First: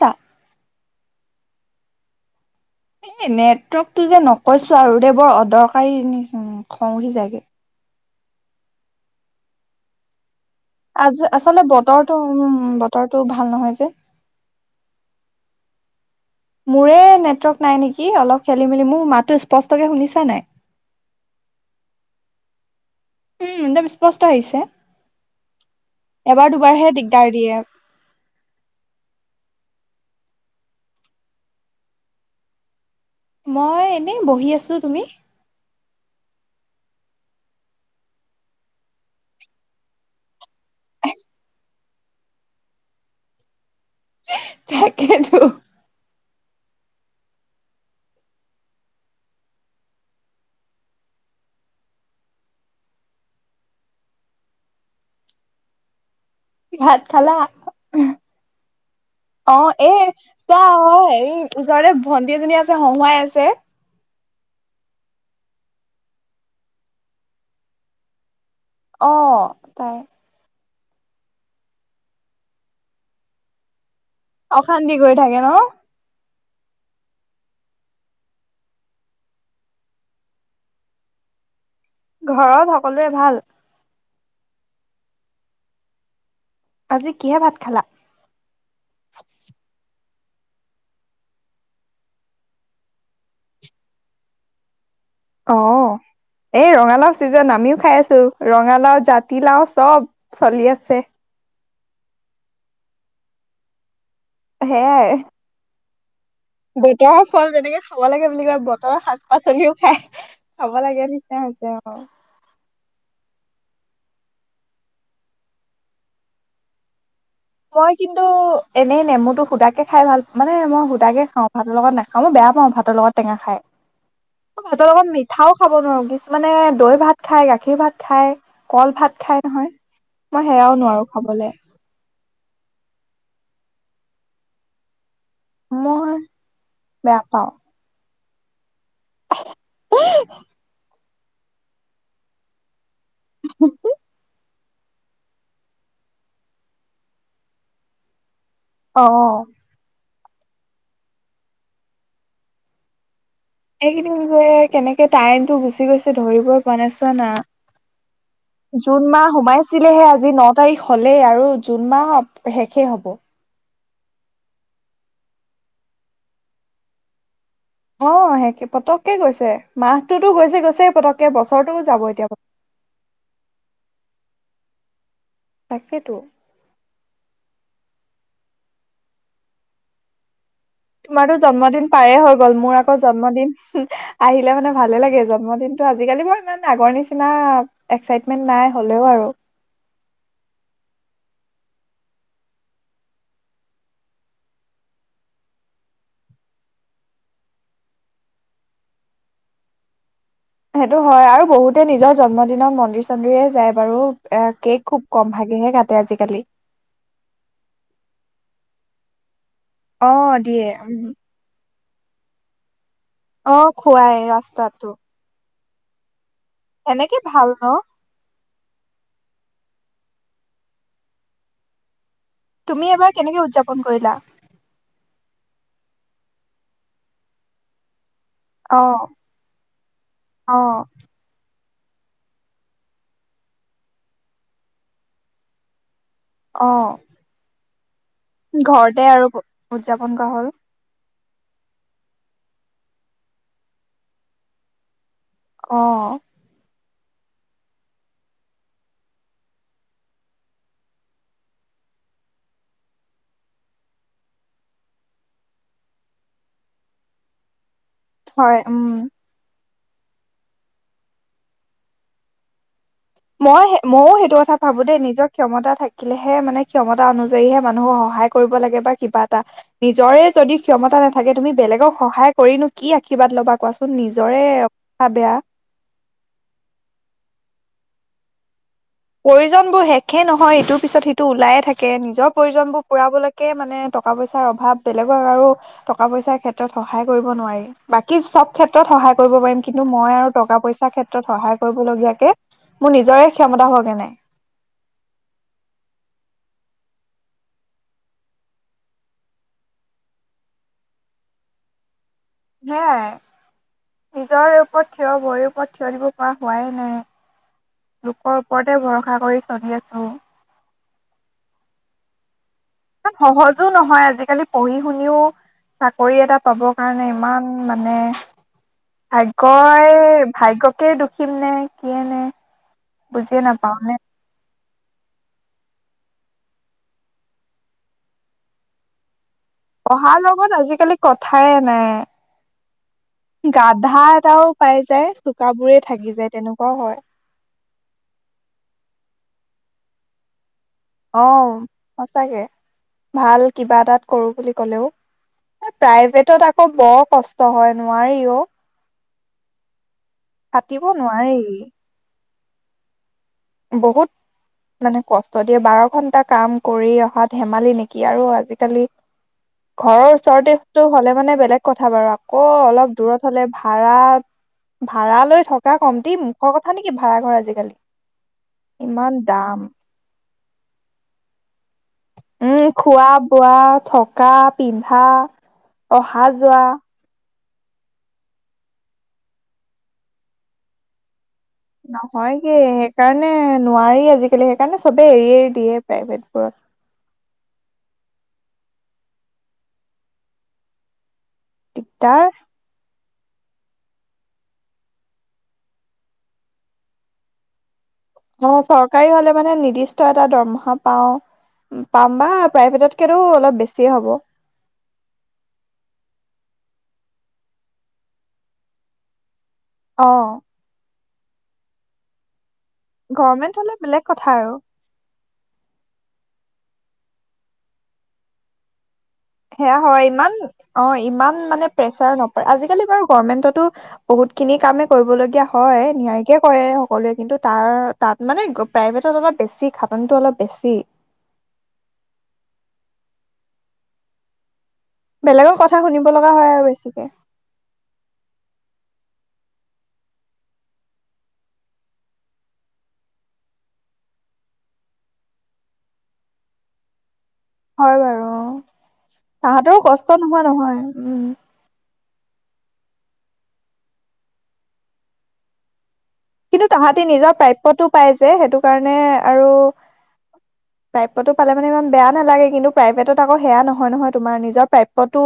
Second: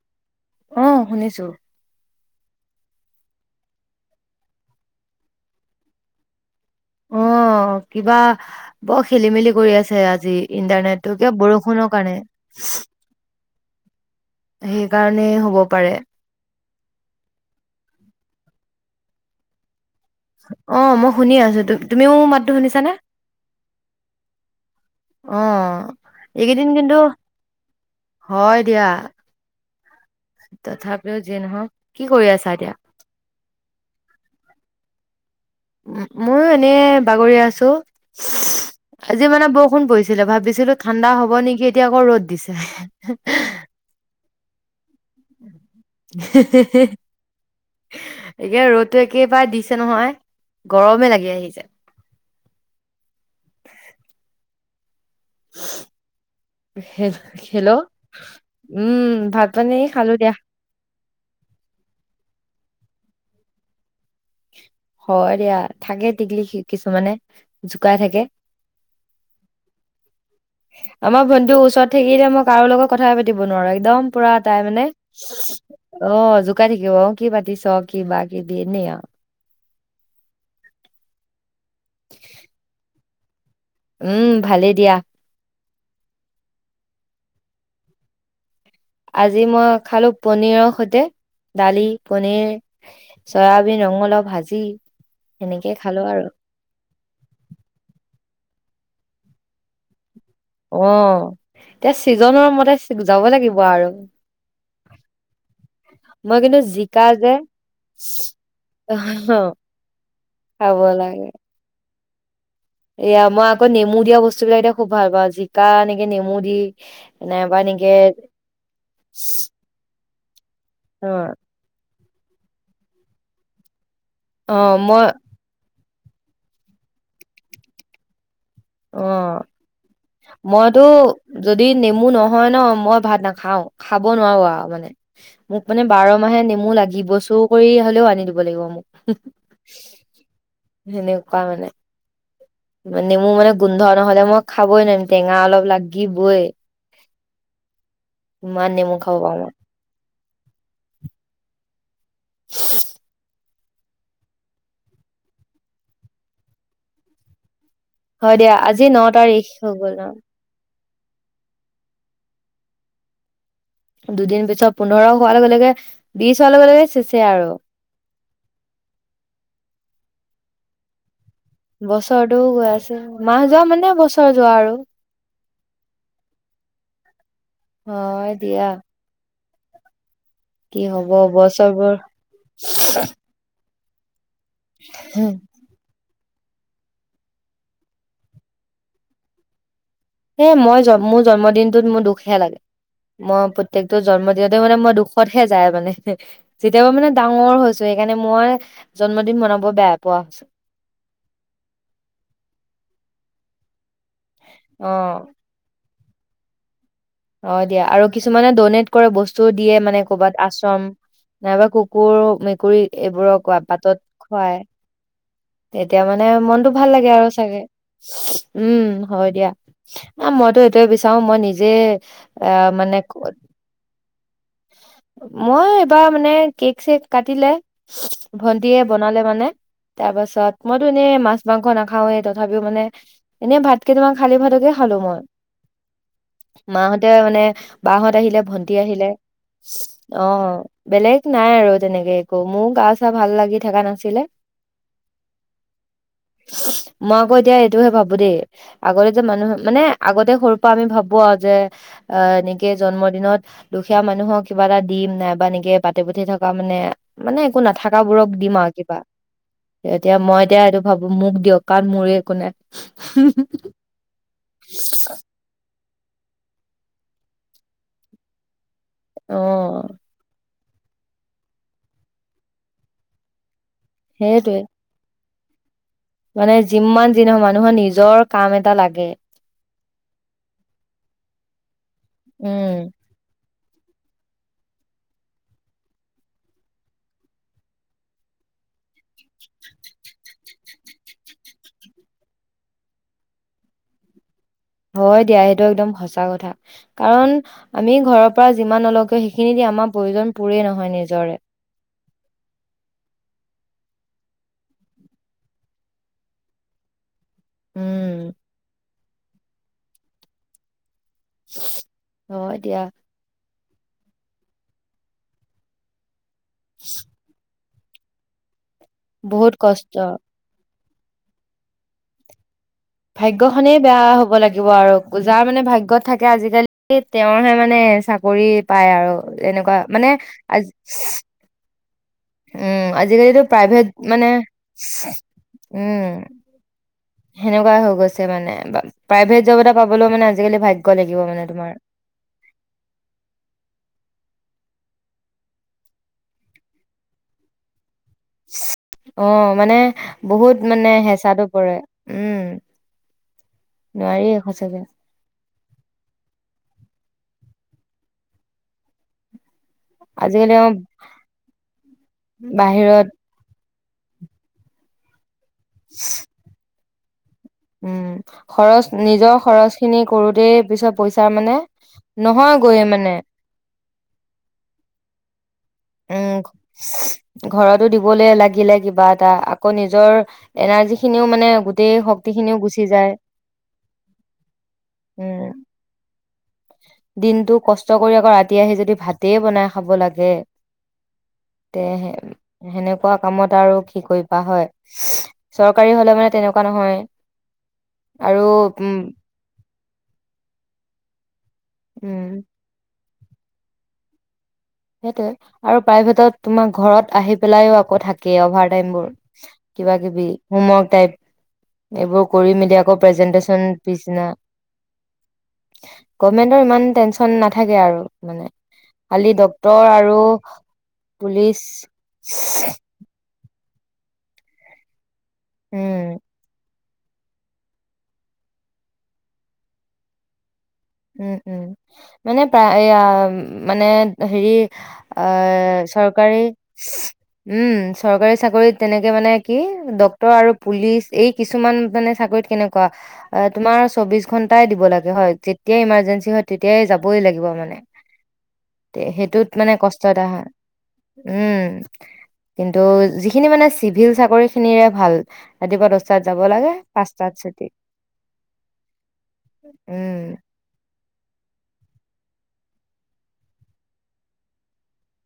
চা অ' শুনিছো [unintelligible] এই নেটৱৰ্কতটো যে নকৈছো আৰু দে বৰ অদৰকাৰী নিচিনা খঙ উঠি যাইগে অ', কিবা বৰ খেলি মেলি কৰি আছে আজি ইণ্টাৰনেটটো আজি কিয় আচলতে বৰষুণৰ কাৰণে বতৰটো উম- উম বতৰটো ভাল নহয় যে সেইকাৰণেই হ'ব পাৰে। মোৰে নেটৱৰ্ক নাই নেকি অলপ খেলি মেলি মোৰ মাতটো স্পষ্টকে শুনিছে? অ' মই শুনি আছো তু-তুমিও মাত টো শুনিছা নে? উম একদম স্পষ্ট হৈছে। অ' এইকেইদিন কিন্তু, দিগদাৰ দিয়ে। হয় দিয়া। তথাপিও যি নহওক কি কৰি আছা এতিয়া? মই এনেই বহি আছো তুমি? ময়ো এনে বাগৰি আছো, আজি মানে বৰষুণ পৰিছিলে ভাবিছিলো ছিলো ঠাণ্ডা হ'ব নেকি এতিয়া আকৌ ৰ'দ দিছে। [unintelligible] তাকেতো হে-হে-হে এতিয়া ৰ'দটো একেবাৰে দিছে নহয় গৰমে লাগি আহিছে। [unintelligible] ভাত খালা? হেল্ল' উম ভাত অ পানী এ খালো দিয়া চা অ হেৰি ওচৰতে ভণ্টি এজনী আছে হঁহুৱাই আছে। হয় দিয়া, থাকে টিকলি কিছুমানে জোকাই থাকে। অ' তাই আমাৰ ভণ্টিৰ ওচৰত থাকিলে মই কাৰো লগত কথাই পাতিব নোৱাৰো একদম পৰা তাই মানে। অশান্তি কৰি থাকে ন অ' [unintelligible] থাকিব কি পাতিছ কিবা কিবি এনেই আও। ঘৰত সকলোৰে ভাল? উম ভালেই দিয়া। আজি কিহে ভাত খালা? আজি মই খালো পনীৰৰ সৈতে দালি, পনীৰ, চয়াবিন- ৰঙালাও ভাজি। সেনেকে অ' খালো আৰু এই ৰঙালাও ছিজেন আমিও খাই আছোঁ। ৰঙালাও জাতিলাও চব। চলি আছে অ'। এতিয়া ছিজনৰ মতে যাব লাগিব আৰু। সেয়াই। [unintelligible] জিকা বতৰৰ যে ফল যেনেকে খাব লাগে বুলি কয় বতৰৰ শাক অ পাচলিও খাই খাব লাগে নিচিনাই হৈছে। অ'। এয়া মই আকৌ নেমু দিয়া বস্তু বিলাক এতিয়া খুব ভাল পাওঁ। জিকা এনেকে নেমু দি নাইবা এনেকে মই কিন্তু এনে নেমুটো সুদাকে খাই ভাল মানে মই অ সুদাকে খাওঁ। ভাতৰ লগত নাখা খাওঁ। মই বেয়া পাওঁ ভাতৰ লগত টেঙা খাই। মই ভাতৰ লগত মিঠাও খাব নোৱাৰোঁ। কিছুমানে দৈ ভাত খায়, গাখীৰ ভাত খায়। কল অ ভাত খাই নহয়। মই সেয়াও নোৱাৰোঁ খাবলৈ। হয় ন'। মই ভাত নাখাওঁ। খাব নোৱাৰোঁ আৰু মানে। মোক মানে বাৰ মই মাহে নেমু লাগিব। বেয়া চুৰ পাওঁ কৰি হ'লেও আনি দি দিব লাগিব মোক। হঁ-হঁ [unintelligible] খোৱা মানে মানে মোৰ মানে গোন্ধ নহলে মোক খাবই নেমু টেঙা অলপ লাগিবই। ইমান নেমু খাব অ পাৰোঁ। [unintelligible] এইকেইদিন যে কেনেকে টাইমটো গুচি গৈছে ধৰিবই পৰা নাই চোৱা না। হয় দিয়া আজি ন জুন মাহ তাৰিখ হৈ গ'ল সোমাইছিলেহে আজি ন' তাৰিখ। হ'লেই আৰু জুন মাহ শেষেই হ'ব। দুদিন পিছত পোন্ধৰ হোৱাৰ লগে লগে, বিশ হোৱাৰ লগে লগে চেচেই আৰু। অ' সেই পতককে গৈছে। মাহটোতো গৈছে গৈছে পতক বছৰটোও গৈ আছে মাহ যোৱা মানে বছৰ যোৱা আৰু। তাকেতো। অ' দিয়া। কি হব তোমাৰতো জন্মদিন বছৰবোৰ পাৰে হৈ গ'ল। মোৰ আকৌ জন্মদিন। আহিলে মানে ভালে লাগে জন্মদিনতটো। আজিকালি মই ইমান আগৰ নিচিনা এক্সাইটমেন্ট নাই হ'লেও আৰু। এ মই জন মোৰ জন্মদিনটোত মোৰ দুখহে লাগে। মই প্ৰত্যেকটো জন্মদিনতে মানে মই দুখতহে যায় মানে। যেতিয়া পআ মানে ডাঙৰ হৈছো সেইকাৰণে মই জন্মদিন মনাব বেয়া পোৱা হৈছো। সেইটো হয় আৰু বহুতে নিজৰ জন্মদিনত মন্দিৰ চন্দিৰে যায় বাৰু। এ অ কেক খুব কম ভাগেহে কাটে আজিকালি। কালি অ' দিয়া আৰু কিছুমানে ডনেট কৰে বস্তু য'ত দিয়ে মানে অ', ক'বাত দিয়ে আচ্ৰম উম। নাইবা ক' ক'ৰ অ মেকুৰী এইবোৰক অ' পাতত খুৱাই ৰাস্তাত ও তেতিয়া মান মানে মনটো ভাল লাগে আৰু ভাল চাগে ন উম হয় দিয়া। আ মইতো সেইটোয়ে বিচাৰো মই নিজে এ তুমি মানে এবাৰ ক- কেনেকে উদযাপন কৰিলা। মই এইবাৰ মানে কেক চেক কাটিলে অ ভন্টিয়ে বনালে মানে। তাৰ অ পাছত মইতো এনে মাছ মাংস নেখাও। খাওঁৱেই তথাপিও মানে এনে ভাত কেইটামান খালি ভাতকে খালো মই। অ মা হতে মানে বা হত আহিলে ভণ্টি ঘৰতে আহিলে। আৰু উদযাপন অ' কৰা হ'ল বেলেগ নাই আৰু তেনেকে একো। মোৰ গা চা ভাল লাগি থকা নাছিলে। অ মই আকৌ এতিয়া এইটোহে ভাবো দেই। আগতে যে মানুহ মানে আগতে সৰুৰে পৰা আমি ভাবো আৰু যে অ এনেকে জন্ম দিনত দুখীয়া মানুহক কিবা এটা দিম নাইবা এনেকে বাটে পঠে থকা মানে মানে একো নাথাক গাঁওবোৰক দিম হয় আৰু উম কিবা। এতিয়া মই এতিয়া সেইটো ভাবো মোক দিয়ক কাৰণ মোৰে একো নাই। মই ময়ো সেইটো কথা ভাবো দেই নিজৰ ক্ষমতা থাকিলেহে মানে ক্ষমতা অনুযায়ীহে মানুহক সহায় কৰিব লাগে বা কিবা অ এটা। নিজৰে যদি ক্ষমতা নথাকে তুমি বেলেগক সহায় কৰিনো কি আশীৰ্বাদ ল'বা কোৱাচোন। মোৰ নিজৰে সেইটোৱে অ- বেয়া। মানে যিমান যি নহ মানুহৰ নিজৰ কাম এটা লাগ প্ৰয়োজন বোৰ শেখে নহয় ইটোৰ পিছত সিটো ওলাই থাকে। নিজৰ প্ৰয়োজন উম বোৰ পুৰাবলৈকে কে মানে টকা পইচাৰ অভাৱ। বেলেগক আৰু টকা পইচাৰ ক্ষেত্ৰত সহায় কৰিব নোৱাৰি। বাকী চব ক্ষেত্ৰত সহায় কৰিব পাৰিম কিন্তু মই আৰু টকা পইচাৰ ক্ষেত্ৰত সহায় কৰিবলগীয়াকে মোৰ নিজৰে ক্ষমতা হোৱা [unintelligible] হয় দিয়া সেইটো একদম সঁচা কথা। কাৰণ আমি ঘৰৰ পৰা যিমান নলও কিয় সেইখিনি দি আমাৰ প্ৰয়োজন পোৰেই নহয় নিজৰে। সেয়াই নিজৰ ওপৰত থিয় ভৰিৰ ওপৰত থিয় দিব পৰা হোৱাই নাই। উম লোকৰ ওপৰতে ভৰষা আ কৰি চলি আছো [unintelligible] এতিয়া ইমান সহজো নহয় আজিকালি পঢ়ি শুনিও চাকৰি এটা চবৰ কাৰণে ইমান মানে বহুত কষ্ট ভাগ্যই ভাগ্য [inaudible] দোষীম নে কিয়েই নে! বুজিয়ে নাপাও ভাগ্যখনেই নে বেয়া হ'ব লাগিব আৰু যাৰ মানে ভাগ্যত থাকে আজিকালি তেওঁৰহে মানে চাকৰি পায় আৰু। এনেকুৱা মানে পঢ়াৰ লগত আজি আজিকালি কথায়ে নাই। উম আজিকালিতো প্ৰাইভেট গাধা মানে, এটাও পাই যায় চোকাবোৰে উম, থাকি যায় তেনেকুৱাও হয় সেনেকুৱা হৈ গৈছে মানে প্ৰাইভেট জব এটা পাবলৈ মানে আজিকালি ভাগ্য লাগিব অ, মানে তোমাৰ সচাকে। ভাল কিবা এটাত কৰো বুলি ক'লেও প্ৰাইভেটত আকৌ বৰ কষ্ট হয়। নোৱাৰি অ'। অ, মানে বহুত খাটিব মানে নোৱাৰি হেঁচাতো পৰে উম বহুত নোৱাৰি সঁচাকে মানে কষ্ট এতিয়া বাৰ ঘন্টা কাম কৰি অহা ধেমালি নেকি আৰু আজিকালি ঘৰৰ আজিকালি অ ওচৰতেতো হ'লে মানে বেলেগ কথা বাৰু আকৌ অলপ বাহিৰত দূৰত হ'লে ভাল। ভাৰা ভাৰালৈ থকা কমটি মুখৰ ক [unintelligible] নেকি ভাৰাঘৰ আজি? উম খৰচ নিজৰ খৰচখিনি সৰুতে পিছত পইচা মানে উম, নহয়গৈয়ে মানে খোৱা-বোৱা থকা-পিন্ধা। উম অহা-যোৱা ঘৰতো দিবলৈ লাগিলে কিবা এটা আকৌ নিজৰ এনাৰ্জিখিনিও নহয়গে সেইকাৰণে নোৱাৰি আজিকালি সেইকাৰণে চবে এৰিয়েৰি উম দিয়ে প্ৰাইভেট দিনটো কষ্ট কৰি আকৌ ৰাতি আহি যদি ভাতেই বনাই খাব লাগে তে সে দিগদাৰ হেনে হোৱা কামত আৰু কি কৰিবা হয় চৰকাৰী হলে মানে তেনেকুৱা নহয় আৰু অ উম চৰকাৰী হলে মানে নিদিচ এটা দৰমহা পাও পাম উম বা প্ৰাইভেটত এতো অলপ বেছিয়ে হ'ব সেইটোৱে আৰু প্ৰাইভেটত তোমাৰ ঘৰত আহি পেলাই ও আকৌ থাকেই অভাৰ টাইম বোৰ কিবা অ কিবি হোমৰ্ক টাইপ এইবোৰ কৰি মেল এতিয়া আকৌ গভমেন্ট প্ৰেজেন্টেচন হলে বেলেগ পিচদিনা কথা আৰু আসস্‌ গভমেণ্টৰ ইমান টেনচন নেথাকে আৰু মানে খালি সেয়া ডক্তৰ হয় আৰু ইমান অ ইমান পুলিচ মানে প্ৰেচাৰ নপৰে আজিকালি বাৰু গৰ্মেণ্টতো বহুত খিনি কামে কৰিবল এতিয়া হয় উম নিয়াৰিকে কৰে সকলোৱে কিন্তু তাৰ তাত মানে প্ৰাইভেটত অলপ বেছি খাটনিটো অলপ বেছি উম - উম মানে প্ৰায়য়া মানে হেৰি অ বেলেগৰ কথা শুনিব লগা চৰকাৰী হয় আৰু বেছিকে ইচপ্‌ উম চৰকাৰী চাকৰিত তেনেকে মানে কি ডক্তৰ আৰু পুলিচ এই কিছুমান মানে চাকৰিত কেনেকুৱা তোমাৰ চৌবিচ ঘন্টাই দিব লাগে হয় তেতিয়া ইমাৰ্জেঞ্চি হয় তেতিয়াই যাবই লাগে হয় বাৰু অ মানে তাহাঁতেও কষ্ট এটা নোহোৱা হয় নহয় উম কিন্তু যিখিনি মানে চিভিল চাকৰি খিনিৰে ভাল ৰাতিপুৱা দচ কিন্তু তাহাঁতি নিজৰ প্ৰাপ্যটো পাই যে সেইটো কাৰণে আৰু উম প্ৰাপ্য টো পালে মানে ইমান বেয়া নালাগে কিন্তু প্ৰাইভেটত আকৌ সেয়া নহয় নহয় তুমাৰ নিজৰ প্ৰাপ্যটো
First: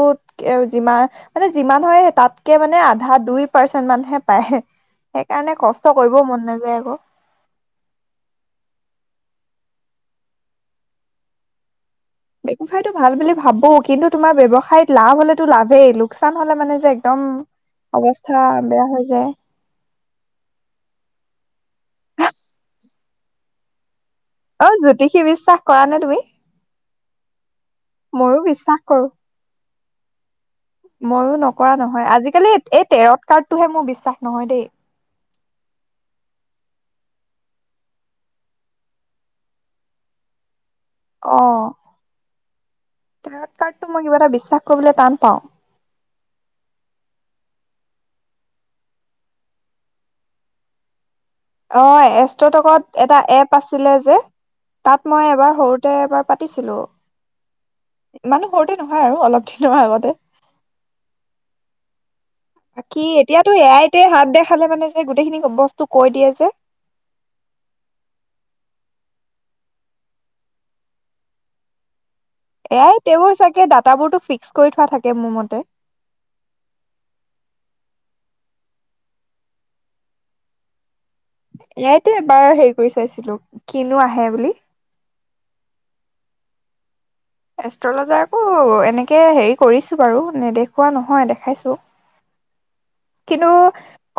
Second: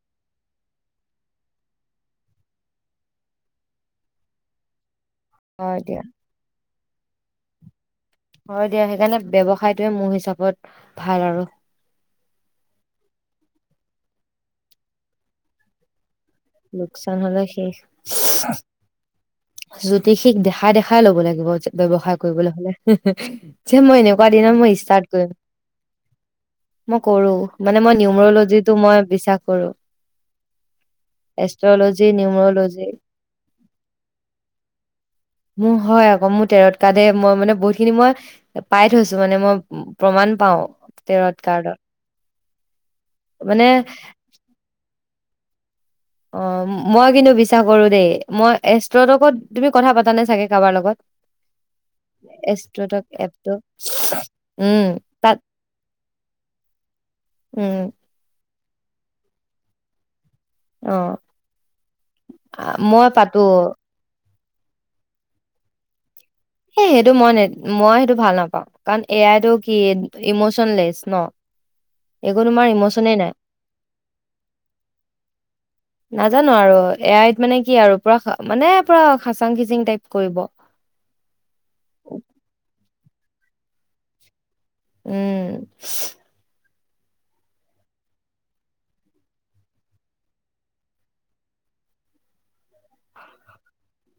যিমান- যিমান মানে যিমান হয় তাতকে মানে আধা দুই পাৰ্চেন মানহে পায় সেইকাৰণে হয় কচ দিয়া ষ্ট কৰিব মন নাযায় ক হয় দিয়া সেইকাৰণে ব্যৱসায়টোৱে মোৰ হিচাপত ভাল আৰু ব্যৱসায়তটো ভাল বুলি ভাবো কিন্তু তোমাৰ ব্যৱসায়ত লাভ হলেতো লাভেই লোঁ লোকচান হলে মানে যে লোকচান একদম হলে শেষ অৱস্থা বেয়া হৈ যায় জ্যোতিষিক দেখাই দেখাই লব লাগিব ব্যৱসায় কৰিবলৈ হলে হম্‌ হম্‌ যে মই এনে অ জ্যোতিষী বিশ্বাস কৰা নে তুমি কৰোঁ ময়ো বিশ্বাস কৰো মইও নকৰা এষ্ট্ৰলজি নহয় আজিকালি নিউমৰলজি এই তেৰত কাৰ্ডটোহে মোৰ বিশ্বাস নহয় দেই মোৰ হয় আকৌ মোৰ তেৰত কাৰডে মই মানে বহুতখিনি মই পাই থৈছো মানে মই প্ৰমাণ পাওঁ তেৰত কাৰ্ডত তেৰড মানে কাৰ্ডটো মই কিবা এটা বিশ্বাস কৰিবলৈ টান ক্তা অ মই কিন্তু বিশ্বাস কৰো দেই মই এষ্ট্ৰটকত তুমি কথা পাতা নে চাগে কাৰোবাৰ লগত অ এষ্টটকত এষ্ট্ৰটক এটা এপ এপটো আছিলে যে তাত মই এবাৰ সৰুতে এবাৰ পাতিছিলোঁ উম ৷ মানে সৰুতে নহয় আৰু অলপ দিনৰ আগতে অ', বাকী মই পাতো এতিয়াতো এইয়াতে হাত দে খালে মানে যে গোটেইখিনি বস্তু কৈ দিয়ে যে এ সেইটো মই- মই সেইটো ভাল নাপাওঁ কাৰণ এ আই টো কি ইমচনলেচ ন? একো তোমাৰ এ আই ইমচনে নাই তেওঁৰ চাগে ডাটাবোৰতো ফিক্স কৰি থোৱা থাকে মোৰ মতে নাজানো আৰু এ আইত মানে কি আৰু পুৰা মানে পুৰা খাচাং খিচিং টাইপ কৰিব এই আইটে এবাৰ হেই কৰি চাইছিলো কিনো আহে বুলি উম এষ্ট্ৰলজাৰকো এনেকে হেৰি কৰিছো বাৰু নেদেখুওৱা নহয় দেখাইছো, কিন্তু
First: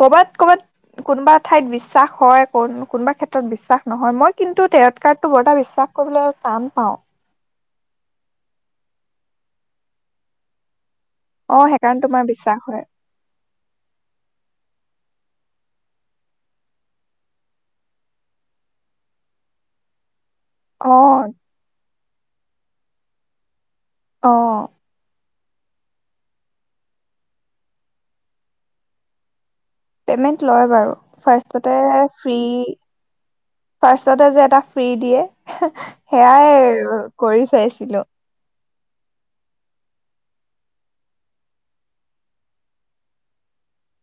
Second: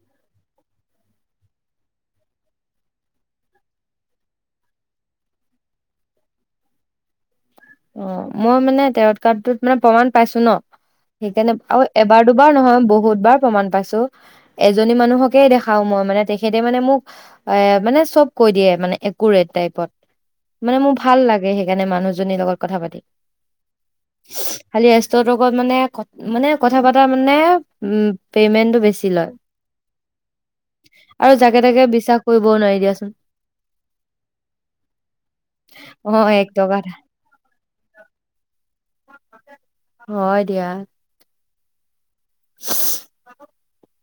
কবাত-কবাত কোনোবা ঠাইত বিশ্বাস হয় কোনোবা ক্ষেত্ৰত বিশ্বাস নহয়, মই কিন্তু তেৰট কাৰ্ডটো বৰটা বিশ্বাস কৰিবলৈ টান পাওঁ ৷ অ মই মানে তেৰ কাৰটোত মানে প্ৰমাণ পাইছো ন সেইকাৰণে অ আৰু এবাৰ তোমাৰ দুবাৰ বিশ্বাস নহয় হয় বহুত বাৰ প্ৰমাণ পাইছো ৷ এজনী মানুহকে দেখাও মই মানে তেখেতে মানে মোক এ মানে চব কৈ দিয়ে মানে একুৰেট টাইপত মানে অ মোৰ ভাল লাগে সেইকাৰণে মানুহ জনিলগত কথা পাতি অ খালি এষ্টটক মই মানে-মানে কথা পাতা মানে উ পেমেন্টো বেছি লয় পেমেণ্ট লয় বাৰু আৰু জাকে ফাচ্ছতে তাকে বিশ্বাস ফ্ৰি কৰিবও নোৱাৰি দিয়াচোন ফাচ্ছতে যে এটা ফ্ৰি দিয়ে অ এক সেয়াই টকা এটা আৰু কৰি চাইছোঁ খিলো হয় দিয়া ব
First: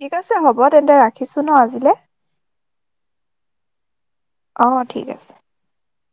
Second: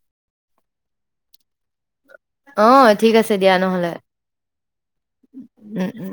ঠিক আছে হ'ব তেন্তে ৰাখিছো ন আজিলে? অ ঠিক আছে দিয়া নহলে অ ঠিক আছে উম উম